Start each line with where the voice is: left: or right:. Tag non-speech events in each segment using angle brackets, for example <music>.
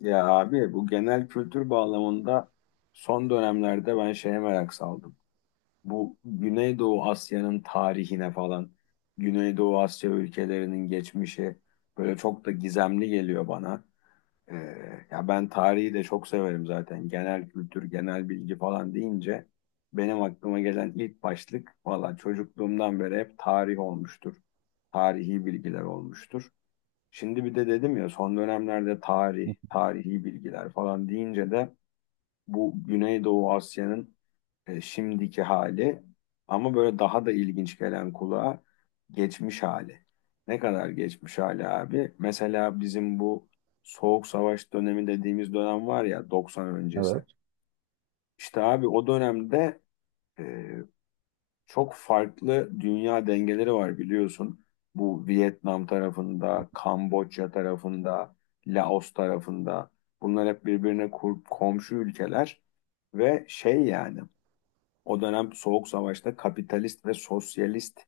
left: Ya abi bu genel kültür bağlamında son dönemlerde ben şeye merak saldım. Bu Güneydoğu Asya'nın tarihine falan, Güneydoğu Asya ülkelerinin geçmişi böyle çok da gizemli geliyor bana. Ee, Ya ben tarihi de çok severim zaten. Genel kültür, genel bilgi falan deyince benim aklıma gelen ilk başlık valla çocukluğumdan beri hep tarih olmuştur. Tarihi bilgiler olmuştur. Şimdi bir de dedim ya son dönemlerde
right: Hı
left: tarih,
right: hı.
left: tarihi bilgiler falan deyince de bu Güneydoğu Asya'nın şimdiki hali ama böyle daha da ilginç gelen kulağa geçmiş hali. Ne kadar geçmiş hali abi? Mesela bizim bu Soğuk Savaş dönemi dediğimiz dönem var ya 90
right: Evet,
left: öncesi. İşte abi o dönemde e, çok farklı dünya dengeleri var biliyorsun. Bu Vietnam tarafında, Kamboçya tarafında, Laos tarafında. Bunlar hep birbirine komşu ülkeler ve şey yani o dönem Soğuk Savaş'ta kapitalist ve sosyalist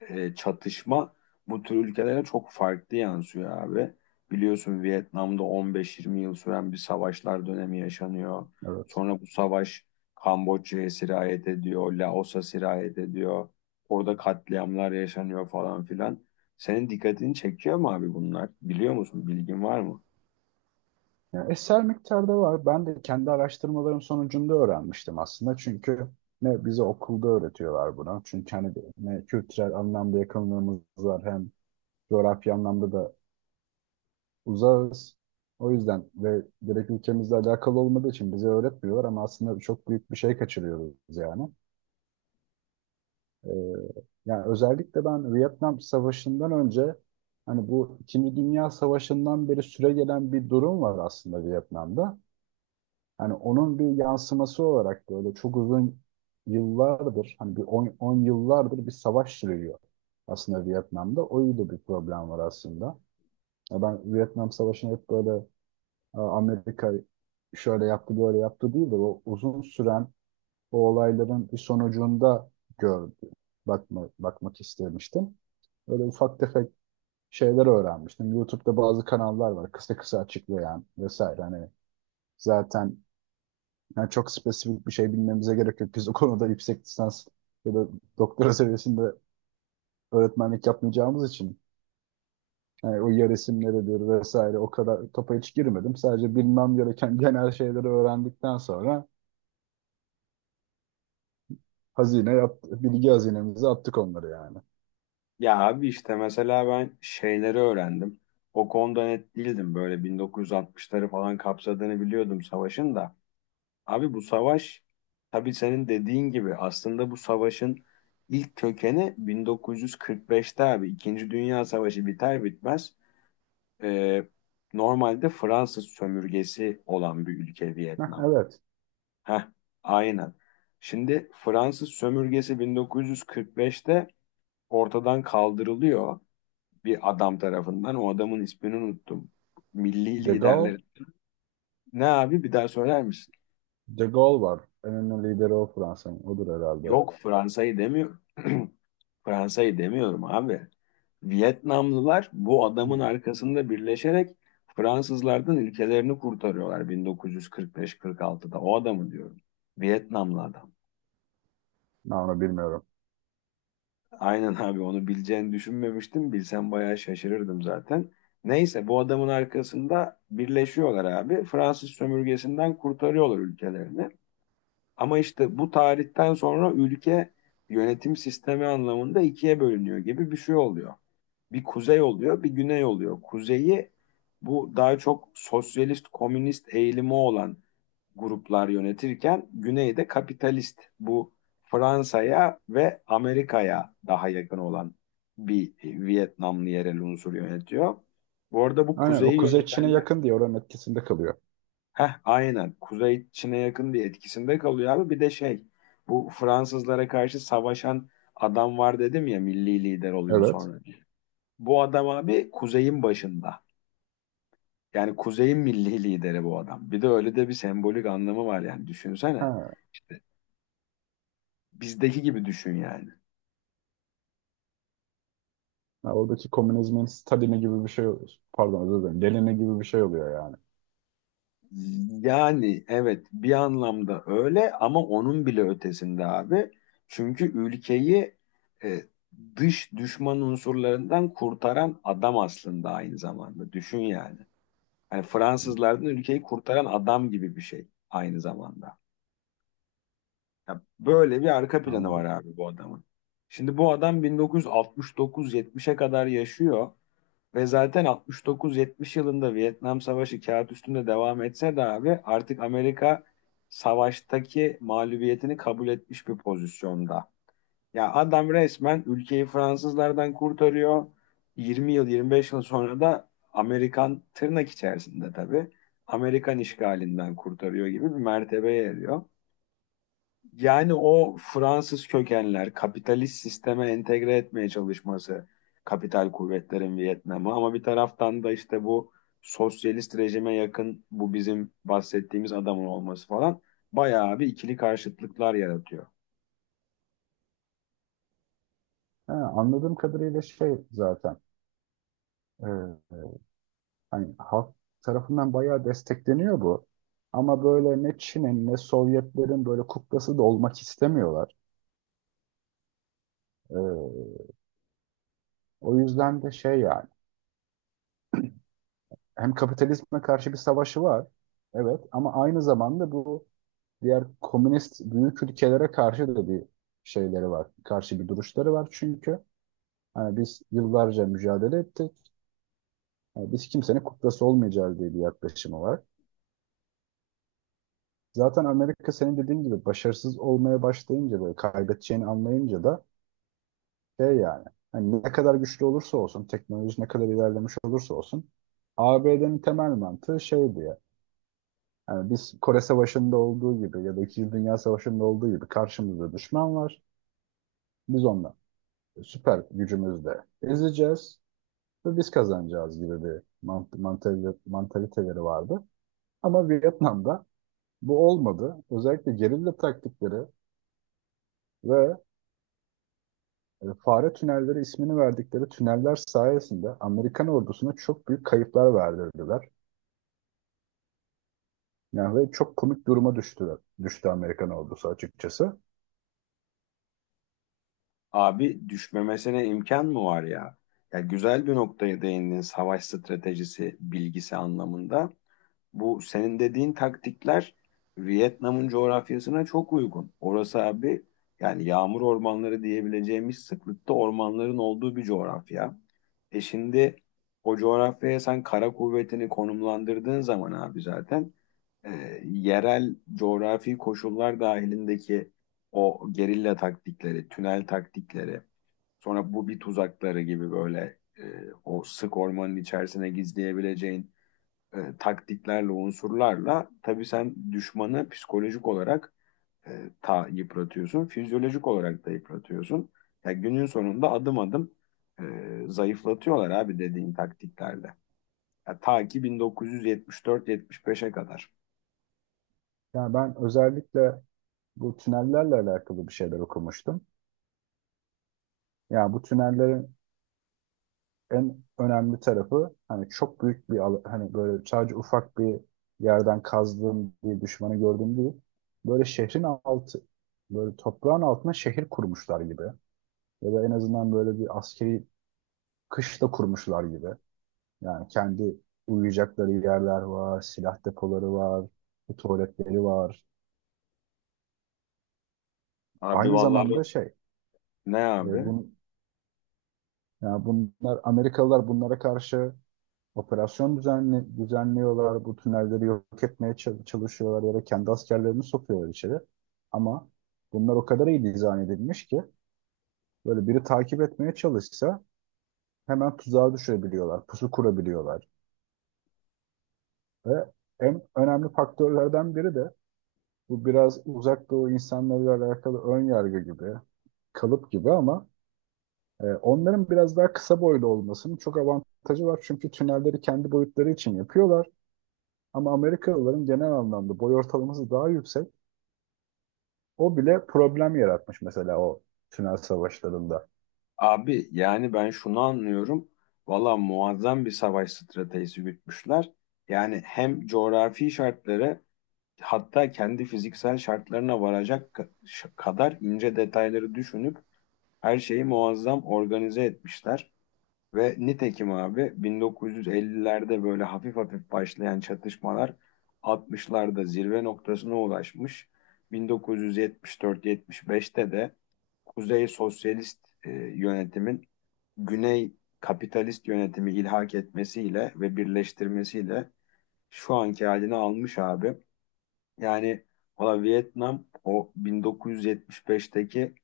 left: çatışma bu tür ülkelere çok farklı yansıyor abi. Biliyorsun Vietnam'da 15-20 yıl süren bir savaşlar dönemi yaşanıyor.
right: evet.
left: Sonra bu savaş Kamboçya'ya sirayet ediyor, Laos'a sirayet ediyor. Orada katliamlar yaşanıyor falan filan. Senin dikkatini çekiyor mu abi bunlar? Biliyor musun? Bilgin var mı?
right: Yani eser miktarda var. Ben de kendi araştırmalarım sonucunda öğrenmiştim aslında. Çünkü ne bize okulda öğretiyorlar bunu. Çünkü hani ne kültürel anlamda yakınlığımız var hem coğrafya anlamda da uzağız. O yüzden ve direkt ülkemizle alakalı olmadığı için bize öğretmiyorlar ama aslında çok büyük bir şey kaçırıyoruz yani. Ee, Yani özellikle ben Vietnam Savaşı'ndan önce hani bu İkinci Dünya Savaşı'ndan beri süre gelen bir durum var aslında Vietnam'da. Hani onun bir yansıması olarak böyle çok uzun yıllardır, hani bir 10 yıllardır bir savaş sürüyor aslında Vietnam'da. O da bir problem var aslında. Ya ben Vietnam Savaşı'nı hep böyle "Aa, Amerika şöyle yaptı böyle yaptı" değil de o uzun süren o olayların bir sonucunda gördüm. Bakmak istemiştim. Böyle ufak tefek şeyler öğrenmiştim. YouTube'da bazı kanallar var kısa kısa açıklayan vesaire. Hani zaten yani çok spesifik bir şey bilmemize gerek yok. Biz o konuda yüksek lisans ya da doktora seviyesinde öğretmenlik yapmayacağımız için yani o yer isimleridir vesaire o kadar topa hiç girmedim. Sadece bilmem gereken genel şeyleri öğrendikten sonra hazine yaptı, bilgi hazinemize attık onları yani.
left: Ya abi işte mesela ben şeyleri öğrendim. O konuda net değildim. Böyle 1960'ları falan kapsadığını biliyordum savaşın da. Abi bu savaş tabii senin dediğin gibi aslında bu savaşın ilk kökeni 1945'te abi İkinci Dünya Savaşı biter bitmez, e, normalde Fransız sömürgesi olan bir ülke
right: Heh,
left: Vietnam.
right: evet.
left: Heh, aynen. Şimdi Fransız sömürgesi 1945'te ortadan kaldırılıyor bir adam tarafından. O adamın ismini unuttum. Milli
right: De Gaulle,
left: liderler. Ne abi bir daha söyler misin?
right: De Gaulle var. En önemli lideri o Fransa'nın. Odur herhalde.
left: Yok Fransa'yı demiyorum. <clears throat> Fransa'yı demiyorum abi. Vietnamlılar bu adamın
right: Hmm.
left: arkasında birleşerek Fransızlardan ülkelerini kurtarıyorlar 1945-46'da. O adamı diyorum. Vietnamlı adam.
right: Ben onu bilmiyorum.
left: Aynen abi, onu bileceğini düşünmemiştim. Bilsem bayağı şaşırırdım zaten. Neyse bu adamın arkasında birleşiyorlar abi. Fransız sömürgesinden kurtarıyorlar ülkelerini. Ama işte bu tarihten sonra ülke yönetim sistemi anlamında ikiye bölünüyor gibi bir şey oluyor. Bir kuzey oluyor, bir güney oluyor. Kuzeyi bu daha çok sosyalist, komünist eğilimi olan gruplar yönetirken güneyde kapitalist, bu Fransa'ya ve Amerika'ya daha yakın olan bir Vietnamlı yerel unsur yönetiyor. Bu arada bu
right: Aynen, o
left: kuzeyi
right: Kuzey Çin'e
left: yönetenler.
right: yakın diye oranın etkisinde kalıyor.
left: Heh, aynen. Kuzey Çin'e yakın diye etkisinde kalıyor abi. Bir de şey, bu Fransızlara karşı savaşan adam var dedim ya, milli lider oluyor
right: Evet.
left: sonra. Bu adam abi kuzeyin başında. Yani kuzeyin milli lideri bu adam. Bir de öyle de bir sembolik anlamı var yani düşünsene.
right: Ha.
left: İşte bizdeki gibi düşün yani.
right: Ya oradaki komünizmin stadyumu gibi bir şey oluyor. Pardon, özür dilerim. Gelini gibi bir şey oluyor yani.
left: Yani evet bir anlamda öyle ama onun bile ötesinde abi. Çünkü ülkeyi, e, dış düşman unsurlarından kurtaran adam aslında aynı zamanda. Düşün yani. Hani
right: Hı.
left: Fransızlardan ülkeyi kurtaran adam gibi bir şey aynı zamanda. Ya böyle bir arka planı var
right: Anladım.
left: abi bu adamın. Şimdi bu adam 1969-70'e kadar yaşıyor. Ve zaten 69-70 yılında Vietnam Savaşı kağıt üstünde devam etse de abi artık Amerika savaştaki mağlubiyetini kabul etmiş bir pozisyonda. Ya adam resmen ülkeyi Fransızlardan kurtarıyor. 20 yıl 25 yıl sonra da Amerikan, tırnak içerisinde tabii, Amerikan işgalinden kurtarıyor gibi bir mertebeye eriyor. Yani o Fransız kökenler kapitalist sisteme entegre etmeye çalışması, kapital kuvvetlerin Vietnam'ı, ama bir taraftan da işte bu sosyalist rejime yakın bu bizim bahsettiğimiz adamın olması falan bayağı bir ikili karşıtlıklar yaratıyor.
right: He, anladığım kadarıyla şey zaten e, e, hani halk tarafından bayağı destekleniyor bu. Ama böyle ne Çin'in ne Sovyetlerin böyle kuklası da olmak istemiyorlar. E, O yüzden de şey yani hem kapitalizme karşı bir savaşı var. Evet, ama aynı zamanda bu diğer komünist büyük ülkelere karşı da bir şeyleri var. Karşı bir duruşları var çünkü. Hani biz yıllarca mücadele ettik. Hani biz kimsenin kuklası olmayacağız diye bir yaklaşımı var. Zaten Amerika senin dediğin gibi başarısız olmaya başlayınca, böyle kaybedeceğini anlayınca da şey yani hani ne kadar güçlü olursa olsun, teknoloji ne kadar ilerlemiş olursa olsun ABD'nin temel mantığı şeydi ya. Yani biz Kore Savaşı'nda olduğu gibi ya da İkinci Dünya Savaşı'nda olduğu gibi karşımızda düşman var. Biz onunla süper gücümüzle ezeceğiz ve biz kazanacağız gibi bir mantaliteleri vardı. Ama Vietnam'da bu olmadı. Özellikle gerilla taktikleri ve fare tünelleri ismini verdikleri tüneller sayesinde Amerikan ordusuna çok büyük kayıplar verdirdiler. Yani ve çok komik duruma düştüler. Düştü Amerikan ordusu açıkçası.
left: Abi düşmemesine imkan mı var ya? Ya güzel bir noktaya değindin savaş stratejisi bilgisi anlamında. Bu senin dediğin taktikler Vietnam'ın coğrafyasına çok uygun. Orası abi yani yağmur ormanları diyebileceğimiz sıklıkta ormanların olduğu bir coğrafya. E şimdi o coğrafyaya sen kara kuvvetini konumlandırdığın zaman abi zaten, e, yerel coğrafi koşullar dahilindeki o gerilla taktikleri, tünel taktikleri, sonra bu bir tuzakları gibi böyle, o sık ormanın içerisine gizleyebileceğin taktiklerle, unsurlarla tabii sen düşmanı psikolojik olarak, ta yıpratıyorsun, fizyolojik olarak da yıpratıyorsun. Ya günün sonunda adım adım, e, zayıflatıyorlar abi dediğin taktiklerle. Ya ta ki 1974-75'e kadar.
right: Yani ben özellikle bu tünellerle alakalı bir şeyler okumuştum. Yani bu tünellerin en önemli tarafı hani çok büyük hani böyle sadece ufak bir yerden kazdığım bir düşmanı gördüğüm değil. Böyle şehrin altı, böyle toprağın altına şehir kurmuşlar gibi. Ya da en azından böyle bir askeri kışla kurmuşlar gibi. Yani kendi uyuyacakları yerler var, silah depoları var, tuvaletleri var.
left: Abi
right: Aynı
left: vallahi
right: zamanda şey,
left: ne
right: e,
left: abi?
right: bun, yani bunlar, Amerikalılar bunlara karşı operasyon düzenliyorlar, bu tünelleri yok etmeye çalışıyorlar ya da kendi askerlerini sokuyorlar içeri. Ama bunlar o kadar iyi dizayn edilmiş ki böyle biri takip etmeye çalışsa hemen tuzağa düşebiliyorlar, pusu kurabiliyorlar. Ve en önemli faktörlerden biri de bu biraz uzak doğu insanlarıyla alakalı ön yargı gibi, kalıp gibi ama onların biraz daha kısa boylu olmasının çok avantajı var. Çünkü tünelleri kendi boyutları için yapıyorlar. Ama Amerikalıların genel anlamda boy ortalaması daha yüksek. O bile problem yaratmış mesela o tünel savaşlarında.
left: Abi yani ben şunu anlıyorum. Valla muazzam bir savaş stratejisi gütmüşler. Yani hem coğrafi şartları, hatta kendi fiziksel şartlarına varacak kadar ince detayları düşünüp her şeyi muazzam organize etmişler. Ve nitekim abi 1950'lerde böyle hafif hafif başlayan çatışmalar 60'larda zirve noktasına ulaşmış. 1974-75'te de Kuzey Sosyalist yönetimin Güney Kapitalist yönetimi ilhak etmesiyle ve birleştirmesiyle şu anki halini almış abi. Yani valla Vietnam o 1975'teki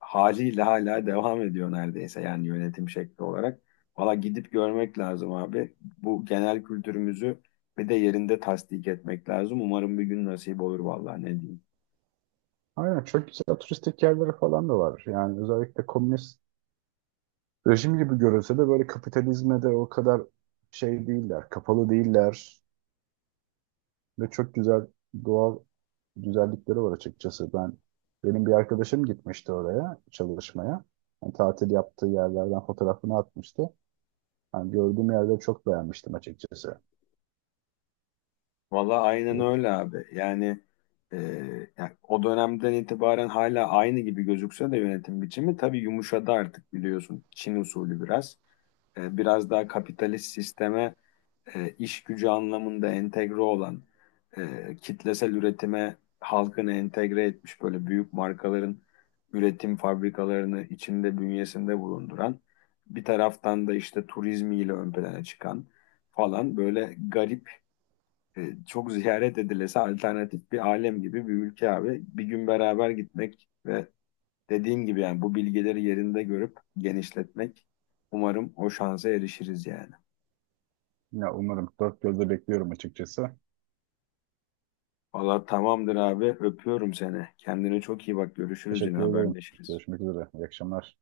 left: haliyle hala devam ediyor neredeyse yani yönetim şekli olarak. Valla gidip görmek lazım abi. Bu genel kültürümüzü bir de yerinde tasdik etmek lazım. Umarım bir gün nasip olur valla ne diyeyim.
right: Aynen, çok güzel turistik yerleri falan da var. Yani özellikle komünist rejim gibi görülse de böyle kapitalizme de o kadar şey değiller, kapalı değiller ve çok güzel doğal güzellikleri var açıkçası. Benim bir arkadaşım gitmişti oraya çalışmaya. Yani tatil yaptığı yerlerden fotoğrafını atmıştı. Yani gördüğüm yerde çok beğenmiştim açıkçası.
left: Valla aynen öyle abi. E, yani, o dönemden itibaren hala aynı gibi gözükse de yönetim biçimi tabii yumuşadı artık biliyorsun. Çin usulü biraz. Biraz daha kapitalist sisteme, iş gücü anlamında entegre olan, kitlesel üretime halkını entegre etmiş böyle büyük markaların üretim fabrikalarını içinde bünyesinde bulunduran, bir taraftan da işte turizmiyle ön plana çıkan falan böyle garip, çok ziyaret edilesi alternatif bir alem gibi bir ülke abi. Bir gün beraber gitmek ve dediğim gibi yani bu bilgileri yerinde görüp genişletmek, umarım o şansa erişiriz yani.
right: Ya umarım. Dört gözle bekliyorum açıkçası.
left: Valla tamamdır abi. Öpüyorum seni. Kendine çok iyi bak. Görüşürüz yine
right: Teşekkür ederim.
left: haberleşiriz.
right: Görüşmek üzere. İyi akşamlar.